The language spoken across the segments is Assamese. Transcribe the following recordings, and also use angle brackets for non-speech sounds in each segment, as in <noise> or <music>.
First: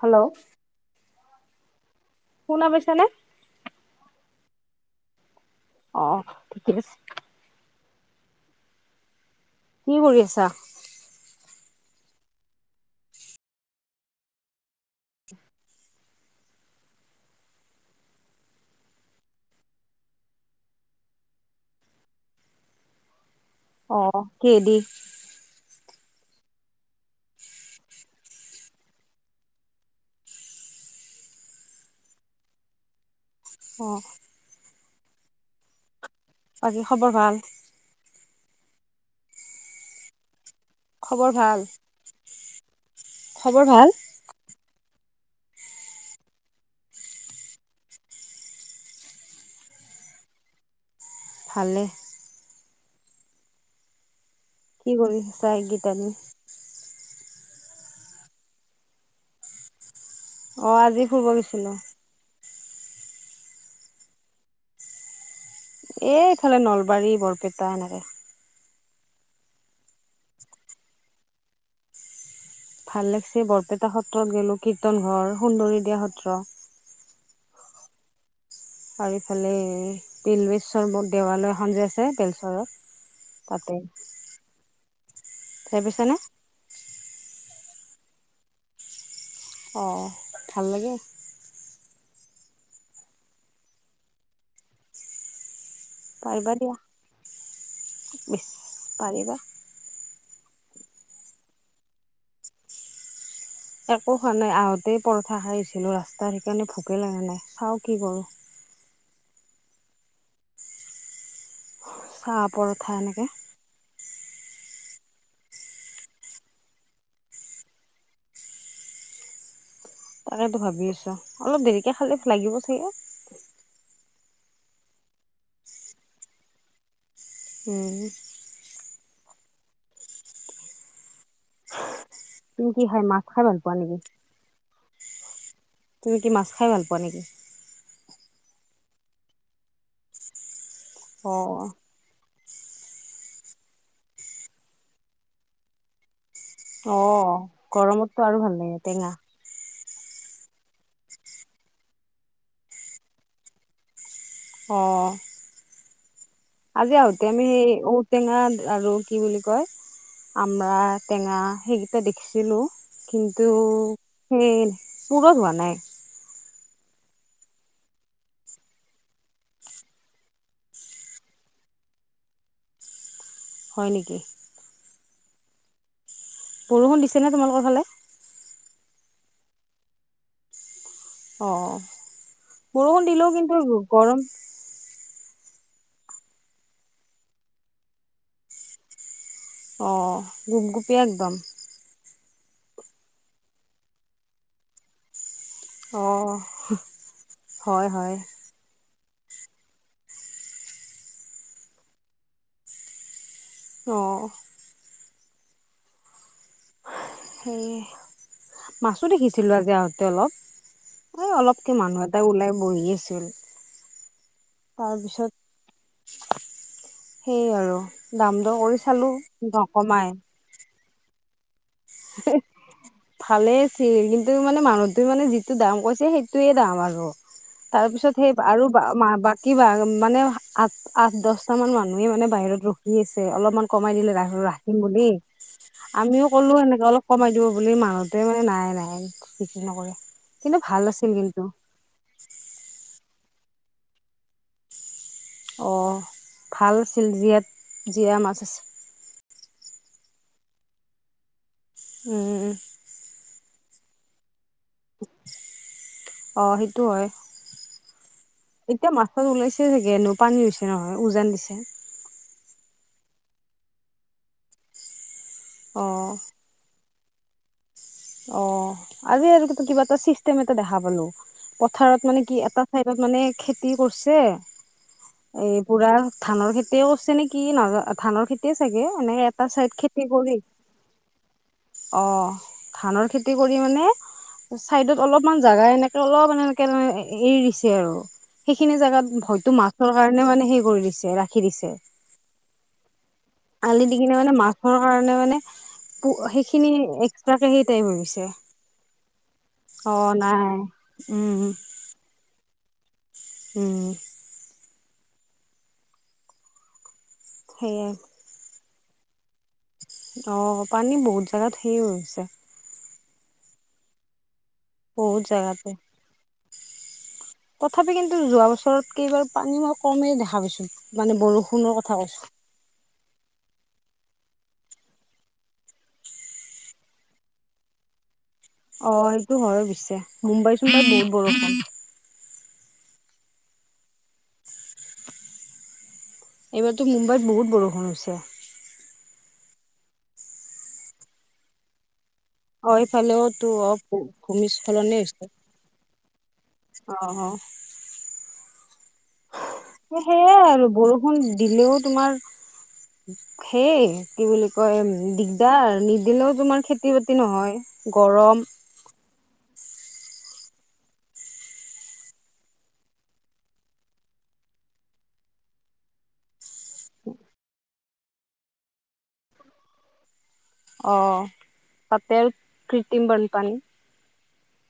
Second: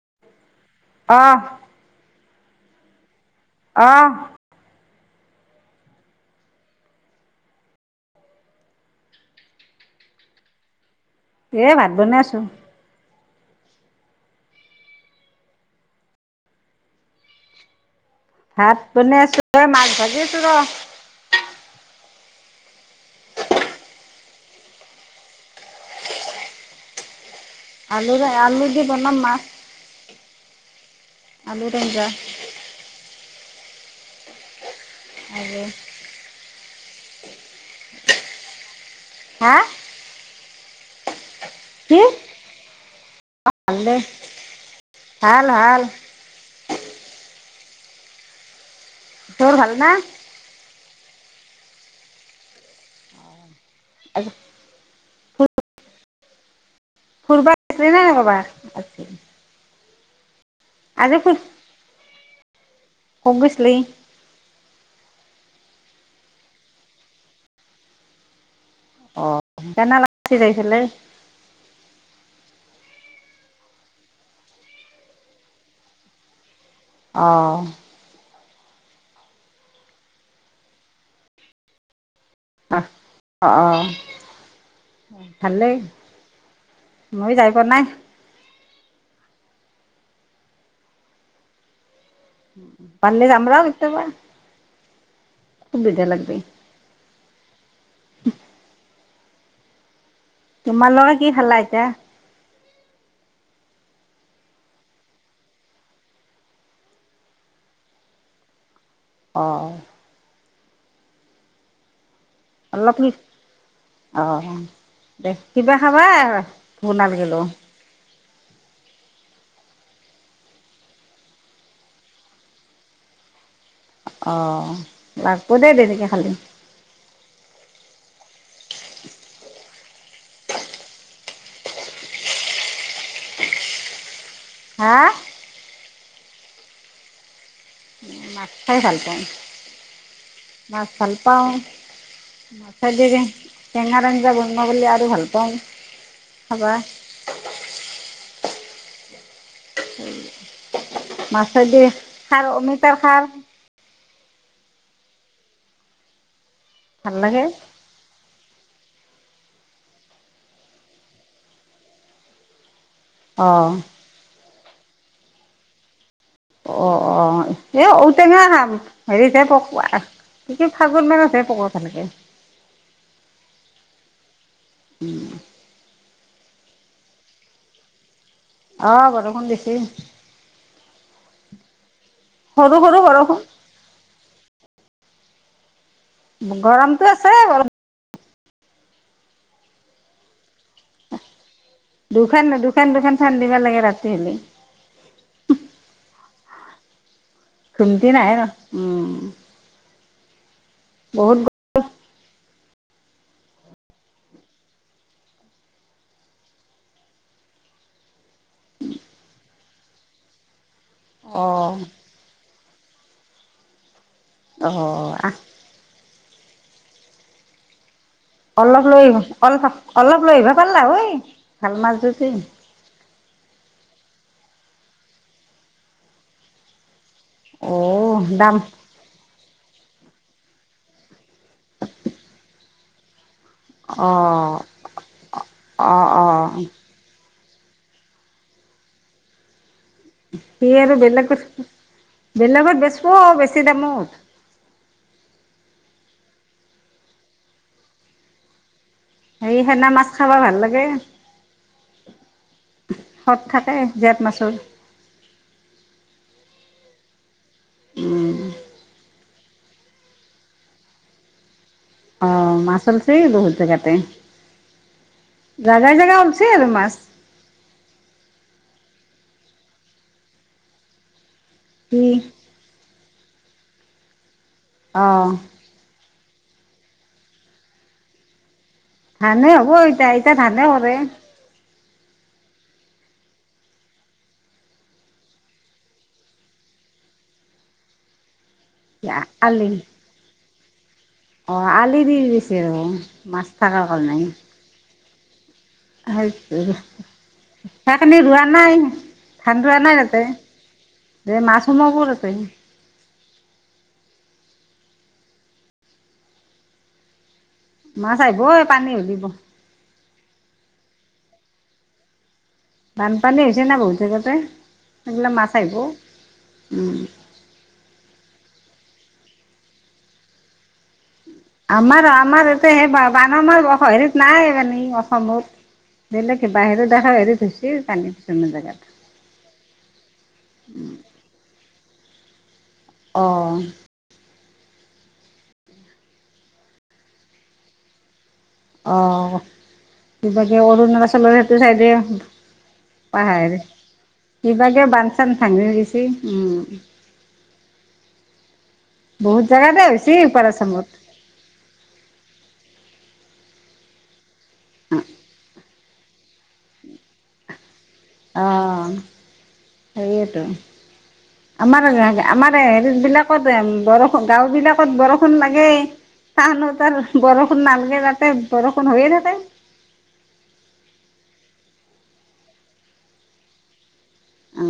হেল্ল' অ'! শুনা পাইছানে? অ অ ঠিকে আছে। কি কৰি আছা? এ ভাত বনাই আছো। ভাত বনাই আছো, মাছ ভাজি আছো ৰ। অ কিহে দি? আলুৰে, আলু দি বনাম মাছ। আলুৰ আঞ্জা অ আৰু বাকী খবৰ ভাল? হা খবৰ ভাল? কি অ ভাল দে ভাল-ভাল। তোৰ ভাল না? ভালেই। আৰু কি কৰিছা এই কিতানি ফুৰিব গলি নে নাই ক'ৰবাত? আজি অ আজি ফুৰিব গৈছিলো কত গৈছিলি এ এইফালে নলবাৰী বৰপেটা এনেকে অ কেনে লাগছে যাই পেলাই ভাল লাগিছে বৰপেটা সত্ৰত গলো কীৰ্তন ঘৰ সুন্দৰী দিয়া সত্ৰ অ আৰু ইফালে তিলেশ্বৰ দেৱালয় এখন যে আছে বেলচৰত আহ অ তাতে। অ ভালেই। যাই পাইছানে? মই যাই পোৱা নাই। অ ভাল লাগে পাৰিলে যাম ৰ কেতিয়াবা সুবিধা লাগিবই ইচ পাৰিবা। তোমাৰ লোকে কি খালা এতিয়া? একো খোৱা নাই আহোঁতেই পৰঠা খাই আহিছিলো ৰাস্তাত সেইকাৰণে ভোকে লাগে নাই চাও কি কৰো অ চাহ পৰঠা এনেকে অহ দে কিবা খাবা ভোক নালাগিলো তাকেতো ভাবি আছো অলপ দেৰিকে খালে লাগিব চাগে অ লাগব দেই দেৰিকে খালে উম তুমি কি খায় মাছ খাই ভাল পোৱা নেকি হা তুমি কি মাছ খাই ভাল পোৱা নেকি মাছ খাই ভাল পাও মাছ ভাল অ পাও চ টেঙাৰ আঞ্জা বনোৱা বুলি আৰু ভাল পাও অ গৰমতটো আৰু ভাল লাগে টেঙা মাছে দি খাৰ অমিতাৰ খাৰ। অ আজি ভাল আহোতে লাগে আমি ঔ টেঙা আৰু কি বুলি কয় আমৰা টেঙা সেইকেইটা দেখিছিলো কিন্তু অঁ সেই পুৰথ হোৱা নাই। অ অ এ ঔটেঙা হেৰিতে পক সিটো ফাগুন মানতহে পকে ভালকে। হয় নেকি। <unintelligible> বৰষুণ দিছে নে তোমালোকৰ ফালে। অ বৰষুণ দিছে। অ সৰু সৰু বৰষুণ দিলেও কিন্তু গৰম, গৰমতো আছে অলপ, অ গুপ গুপিয়া একদম। দুখান দুখন দুখন ফেন দিব লাগে ৰাতি হলে। অহ, খুমটি নাহে ন উম বহুত অ, সেই মাছো দেখিছিলো আজি আহোঁতে অলপ এই অলপকে অঁ মানুহ এ এটা ওলাই বহি আছিল। অহ তাৰ পিছত আহ, সেয়ে আৰু দাম দৰ কৰি অলপ লৈ চালো আহ অল নকমাই অলপ লৈ আহিব পাৰলা হয় ভাল মাছ যদি। ভালেই আছিল কিন্তু মানে মানুহটো মানে যিটো দাম কৈছে সেইটোয়ে দাম আৰু তাৰ পিছত অঁ সেই দাম আৰু বা <unintelligible> কিবা মানে আঠ আঠ দছটা মান মানুহে মানে বাহিৰত ৰখ আছে অলপমান কমাই দিলো অঁ ৰাখিম বুলি, অঁ আমিও অঁ কলো এনেকে, অলপ কমাই দিব বুলি মানুহটোৱে মানে নাই নাই বিকি নকৰে। কিন্তু সি ভাল আৰু আছিল কিন্তু বেলেগত বেলেগত বেচিব বেছি দামত। অহ ভাল আছিল জীয়া জীয়া মাছ আচিল। এই সেনা মাছ খাবা ভাল লাগে। উম সত থাকে জেঠ মাছৰ, অ সেইটো হয় এতিয়া মা, ত ওলাইছে চাগে এনেও পানী হৈছে নহয় উজান দিছে। অ মাছ ওলাইছে বহুত জেগাতে অ জাগাই জাগাই ওলাইছে আৰু মাছ। অ আজি কিবা এটা চিষ্টেম এটা দেখা পালো, পথাৰত মানে কি এটা, চাইডত মানে খেতি কৰিছে। অঁ এই পুৰা ধানৰ খেতিয় কৰিছে নেকি নহ ধানৰ খেতিয়ে চাগে এনে ধানে হ'ব এতিয়া এতিয়া ধানে কৰে। অ ধানৰ খেতি কৰি মানে চাইডত অলপমান জাগা এনেকে অলপমান এনেকে এৰি দিছে আৰু সেইখিনি জোগাত হয়তো আলি মাছৰ কাৰণে মানে সেই কৰি দিছে ৰাখি দিছে। এৰি এৰি দিছে মাছ, থকাৰ আলি দি কিনে কাৰণে মানে মাছৰ কাৰণে মানে প সেইখিনি এক্সট্ৰাকে সেই টাইপ হৈ সেইখিনি গৈছে। ৰোৱা নাই, ধান অ নাই উম উম <unintelligible> আছে। উম। সেয়াই। নাচাই ব এই পানী উলিব। অ পানী বহুত জাগাত সেৰ হৈছে। বানপানী হৈছে না বহুত জেগাতে বহুত সেইবিলাক মাছ জেগাতে আহিব। তথাপি কিন্তু যোৱা বছৰত কেইবাৰ পানী মই কমেই দেখা পাইছো, মানে বৰষুণ আমাৰ আমাৰ এতে সেই বানাৰ <unintelligible> হেৰিত নাই মানী অসমত। বেলেগক বাহিৰ দেখা হেৰি ধুছি পানী কিছুমান জেগাত। অ সেইটো হয় পিছে, মুম্বাইত চুম্বাইৰ বহুত বৰষুণ। অ এইবাৰতো মুম্বাইত বহুত বৰষুণ হৈছে। অ কিবাকে অৰুণাচলৰ সেইটো চাইডে অ এইফালেওতো পাহাৰৰ অ কিবাকে ভূমিস্খলনে বান হৈছে। চান ভাঙি গৈচি উম। অ অ। বহুত জেগাতে হৈছে সেয়াই উপাৰ আৰু আচামত বৰ‌ ষুণ দিলেও তোমাৰ সেই কি বুলি কয় দিগদাৰ নিদিলেও তোমাৰ খেতি বাতি নহয়। গৰম অহ সেইয়েটো। <unintelligible> আমাৰ আমাৰ হেৰি বিলাকত বৰষু গাওঁ বিলাকত বৰষুণ লাগে। চানুহতাৰ বৰষুণ নালগে তাতে বৰষুণ হৈয়ে থাকে। অ তাতে আৰু কৃত্ৰিম বানপানী অ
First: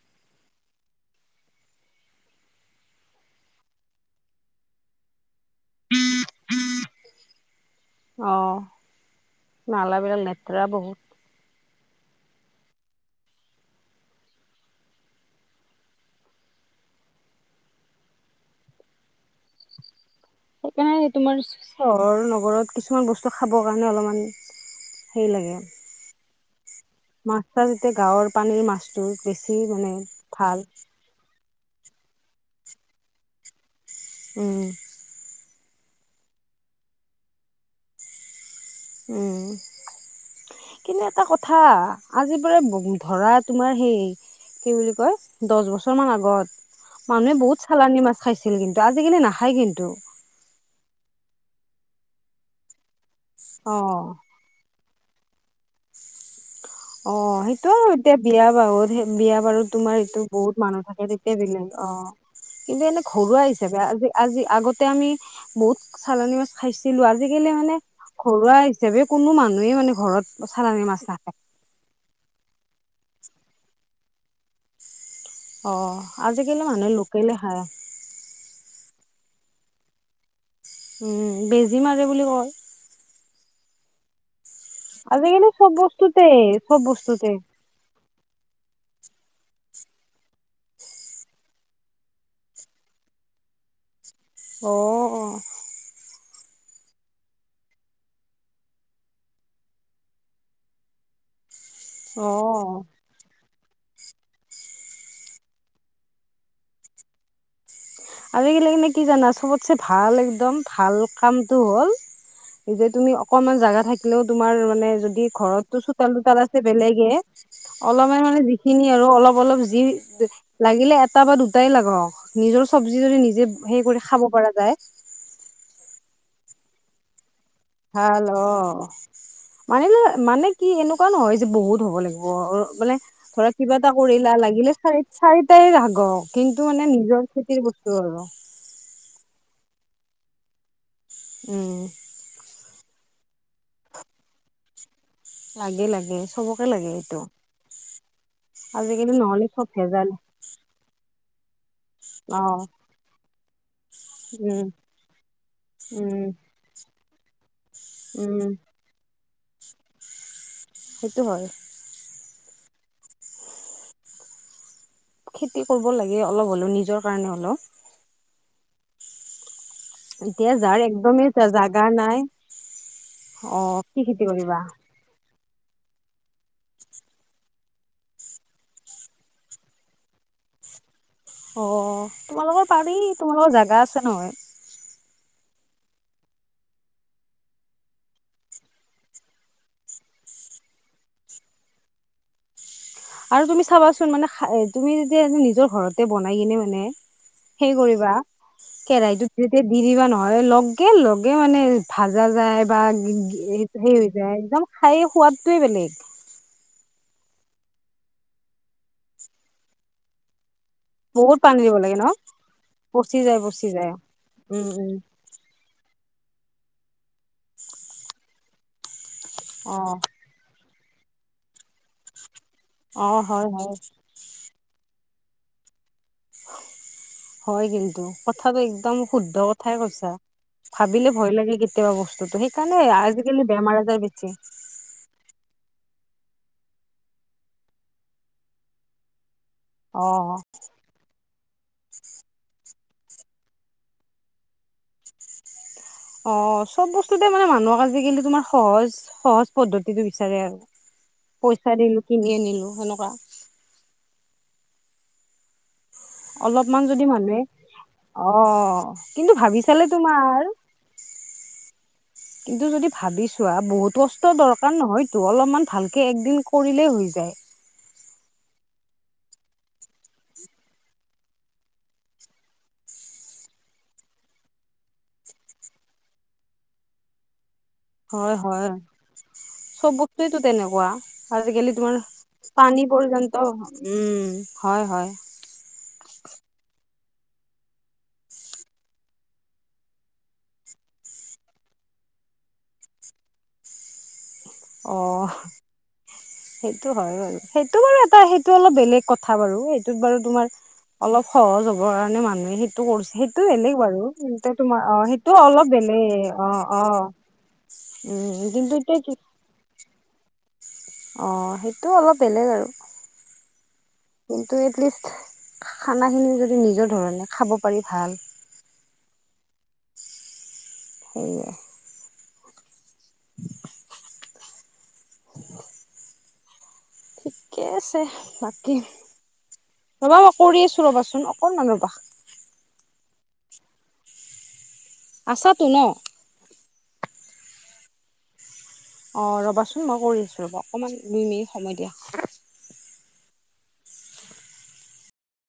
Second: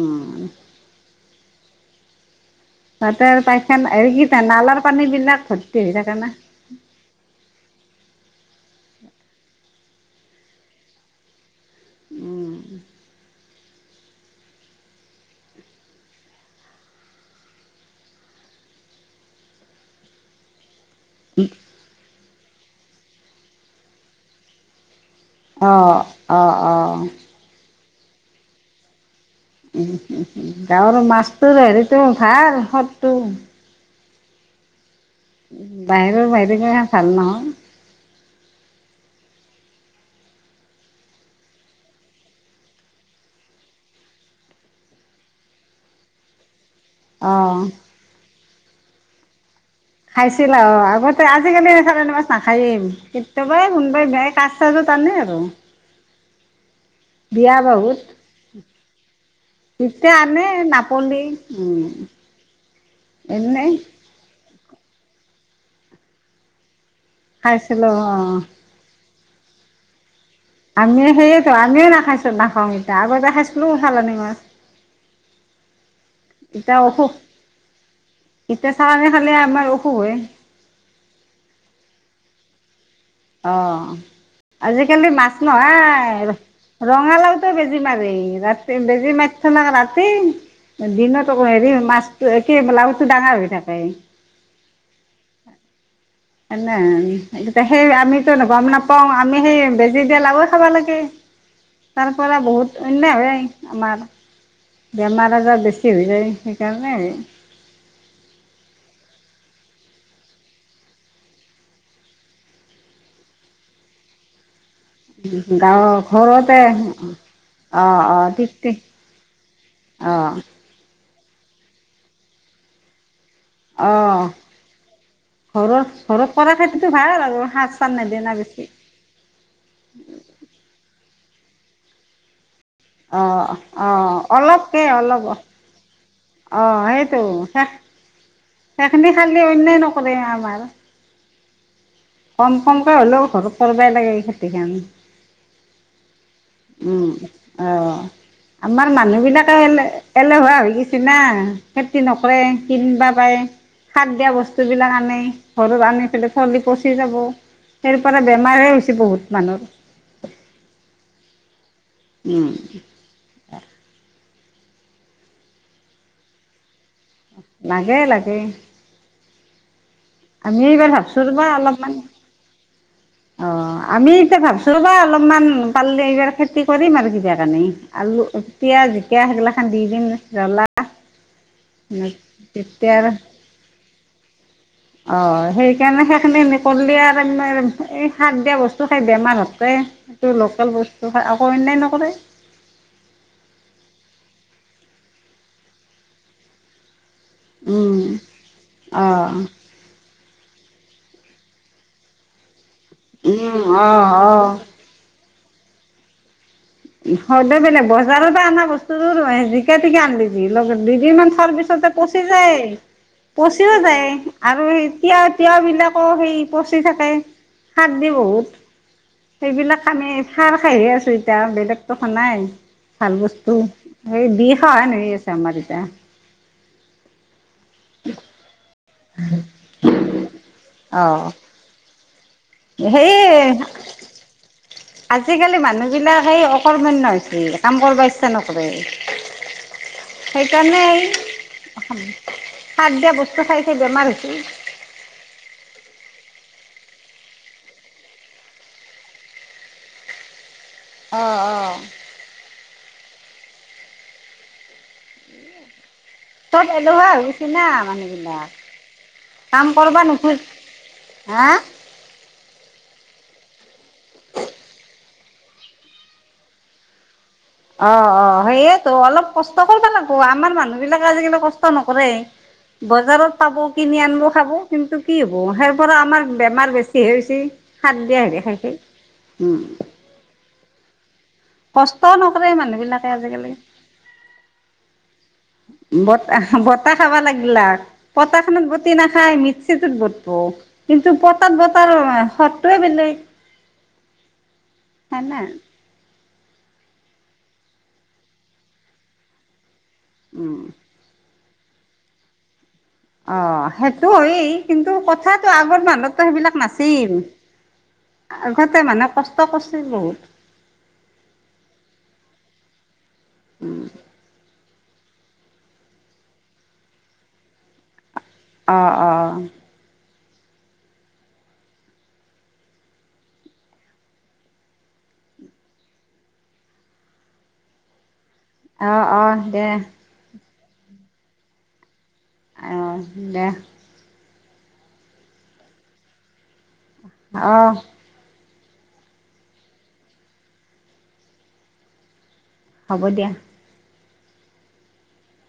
তাতে আৰু পাইপখান এই কি নালাৰ পানী বিলাক ভৰ্তি হৈ থাকে না। অ নালাবিলাক লেতেৰা বহুত। উম সেইকাৰণে তোমাৰ চহৰৰ নগৰত- কিছুমান বস্তু খাবৰ কাৰণে অলপমান হেৰি লাগে। অ অ অ মাছ ছাছ এতিয়া গাঁৱৰ পানীৰ মাছটো বেছি। উম মানে উম ভাল। গাঁৱৰ মাছটোৰ হেৰিতটো ভাল সদটো। উম। বাহিৰৰ বাহিৰৰ গিলা ভাল নহয়। উম। কিন্তু এটা কথা আজি পৰা ধৰা তোমাৰ সেই কি বুলি কয় দছ বছৰ মান আগত মানুহে বহুত অ চালানি মাছ খাইছিল কিন্তু, আজিকালি নাখায় কিন্তু। খাইছিল আ, আগতে আজিকালি চালনি মাছ নাখাই কেতিয়াবা অ কোনবাই বেয়াকে কাচ ছাইজৰ তানে আৰু <unintelligible> অ বিয়া সেইটো আৰু বাহুত এতিয়া বিয়া বাৰুত বিয়া বাৰুত তোমাৰ তেতিয়া এইটো আনে বহুত মানুহ থাকে নাপলি তেতিয়া বেলেগ উম অ। কিন্তু এনে ঘৰুৱা এনেই হিচাপে আজি আজি আগতে আমি বহুত চালানী মাছ খাইছিলো আজিকালি মানে খাইছিলো অ ঘৰুৱা- চেভে কোনো মানুহে মানে ঘৰত- চালানী মাছ আমি নাখায় সেইয়েতো আমিও নাখাইছো নাখাওঁ এতিয়া আগতে খাইছিলো চালানী মাছ- অ আজিকালি এতিয়া মানুহে অসুখ লোকেলে খায়। এতিয়া চাহে খালে আমাৰ অসুখে। উম বেজি মাৰে বুলি কয়। অ আজিকালি মাছ চব বস্তুতে চব নহয় বস্তুতে। ৰঙালাওটে বেজি। বেজি মাৰি ৰাতি বেজি মাৰিথই না ৰাতি- দিন আকৌ হেৰি মাছটো কি লাওটো ডাঙাৰ হৈ থাকে। অ অ নে এতিয়া সেই আমিতো গম নাপাওঁ আমি সেই বেজি দিয়ে লাবৈ খাব লাগে। <unintelligible> তাৰ পৰা বহুত অ'। অন্য হয়। আমাৰ বেমাৰ আজাৰ বেছি হৈ যায় সেইকাৰণে। আৰু এইগিলাক কি জানা চবতছে ভাল একদম ভাল কামটো হ'ল। এই যে তুমি অকনমান জাগা থাকিলেও তোমাৰ- মানে যদি ঘৰতো গাঁৱৰ চোতাল তোতাল ঘৰতে আছে বেলেগে- অঁ অলমে অঁ মানে ঠিক ঠিক যিখিনি আৰু অলপ অলপ যি- অঁ লাগিলে এটা বা দুটাই লাগক নিজৰ চব্জি যদি নিজে হে কৰি অঁ খাব পৰা যায়। ঘৰৰ ঘৰ কৰা খেতিতো ভাল আৰু সাজ, ভাল অ মানিলে মানে কি এনেকুৱা নহয় যে বহুত হ'ব লাগিব। মানে অঁ ধৰা কিবা এটা অঁ কৰিলা লাগিলে অলপকে চাৰ অলপ চাৰিটাই লাগক। কিন্তু অঁ মানে সেইটো নিজৰ খেতিৰ শেষ বস্তু আৰু সেইখিনি খালি অন্যায় নকৰে আমাৰ। উম। কম কমকৈ হ'লেও ঘৰত কৰিবই লাগে খেতি কাম। লাগে লাগে চবকে লাগে উম এইটো অ আমাৰ আজিকালি মানুহ নহ'লে বিলাকে চব ভেজাল হোৱা হৈগিছে না খেতি নকৰে অ কিনবা পাই। সাৰ দিয়া উম বস্তুবিলাক আনে ঘৰত আনি উম পিলাই থলি পচি যাব সেই পৰা উম বেমাৰে, হৈছে বহুত মানুৰ, সেইটো হয়। উম, খেতি কৰিব লাগে অলপ হ'লেও নিজৰ কাৰণে হ'লও। <unintelligible> লাগে। এতিয়া আমি যাৰ এইবাৰ ভাবছো একদমেই জাগা নাই। অ, কি আমি খেতি এতিয়া কৰিবা ভাবছো ৰবা অলপমান পালে এইবাৰ খেতি কৰিম আৰু কিবা কাৰানি আলু পিঁয়াজ জিকীয়া সেইগিলাখান দি দিম জ্বলা অ, তোমালোকৰ পাৰি তেতিয়া তোমালোকৰ জাগা আছে ন। অ, সেইকাৰণে সেইখিনি কৰিলে আৰু এই খাৰ দিয়া বস্তু খাই বেমাৰ হৈছে সেইটো লোকেল বস্তু আকৌ অন্যায় নকৰে। আৰু তুমি চাবাচোন মানে তুমি যেতিয়া নিজৰ ঘৰতে বনাই কিনে মানে, সেই উম, কৰিবা অ' কেৰাহীটোত যেতিয়া- বিৰিবা নহয় লগে লগে মানে ভাজা যায় বা উম, হেৰি অ' হৈ যায় অ' একদম খাই সোৱাদটোৱে বেলেগ, সদ বেলেগ বজাৰত আনা বস্তু তোৰ জিকা টিকা আনিলি। দু লগে দুদিন মান বহুত থোৱাৰ পানী দিব পিছতে লাগে ন পচি যায়। পচি যায় পচি পচিও যায় আৰু উম উম এতিয়া। তিয় বিলাকো সেই পচি থাকে শাক দি বহুত অ সেইবিলাক আনে। খাৰ খাইহে আছো এতিয়া বেলেগতো খোৱা নাই অ ভাল হয় বস্তু। হয় এই বিষা ন আছে আমাৰ এতিয়া <unintelligible> হয় কিন্তু কথাটো একদম শুদ্ধ কথাই কৈছা। ভাবিলে অ', ভয় লাগি গে তা বস্তুতো সেইকাৰণে সেই আজিকালি বেমাৰ আজাৰ বেছি। আজিকালি মানুহ বিলাক এই অকমানণ্য হৈছে কাম কৰিব ইচ্ছা নকৰে। <inaudible> সেইকাৰণে এই সাৰ দিয়া বস্তু খাইছে বেমাৰ হৈছে। অ, চব বস্তুতে মানে মানুহক আজিকালি তোমাৰ সহজ সহজ পদ্ধতিটো বিচাৰে আৰু অ', অ'। পইচা দিলো কিনি আনিলো সেনেকুৱা। চব অলপমান যদি এলেহুৱা হৈ মানুহে গৈছে না মানুহবিলাক অ', কিন্তু ভাবি কাম চালে কৰবা তোমাৰ নোখোজ হা, কিন্তু যদি ভাবিছোৱা বহুত অস্ত্ৰৰ দৰকাৰ নহয়। টো অলপমান ভালকে একদিন কৰিলেই হৈ যায়। অ অ সেইয়েতো অলপ কষ্ট কৰিব লাগ ব আমাৰ মানুহ বিলাক আজিকালি কষ্ট নকৰেই। বজাৰত পাব কিনি আনিব খাব কিন্তু কি হ'ব সেই পৰা আমাৰ বেমাৰ বেছি হৈছে। খাদ দিয়া হে খাই খেই উম, টো তেনেকুৱা। আজিকালি তোমাৰ কষ্টও নকৰে পানী মানুহবিলাকে পৰ্যন্ত আজিকালি। উম, হয় হয়। বতাহ বতাহ খাবা লাগিলাক পতা খত বটি নাখায় মিক্সিটোত বটবো। কিন্তু পটাত বতাৰ সতটোয়ে বেলেগ। অ। হয়নে সেইটো হয় বাৰু সেইটো বাৰু এটা সেইটো অলপ বেলেগ কথা বাৰু এট- ত বাৰু তোমাৰ উম অলপ সহজ হ'ব কাৰণে মানুহে সেইটো কৰিছ- অ সেইটো বেলেগ বাৰু সেইটো হয়েই তেন্তে তোমাৰ কিন্তু অ, সেইটো কথাটো অলপ আগৰ মানুহতো বেলেগ অ সেইবিলাক অ নাছিল উম, কিন্তু এতিয়া সানা কি কষ্ট কৰিছিল বহুত। অ, সেইটো অলপ বেলেগ আৰু কিন্তু এটলিষ্ট খানা খিনিও যদি নিজৰ ধৰণে খাব পাৰি ভাল। অ অ সেইয়ে ঠিকে আছে ব অ অ দে। ৰবা মই কৰি আছো ৰ'বাচোন অকণ মান ৰবা। আইয়, দে। আছাতো ন। অ। অ ৰ'বাচোন মই কৰি আছো ৰ'ব অকমান দুই মিনিট সময় দিয়া। হ'ব দিয়া।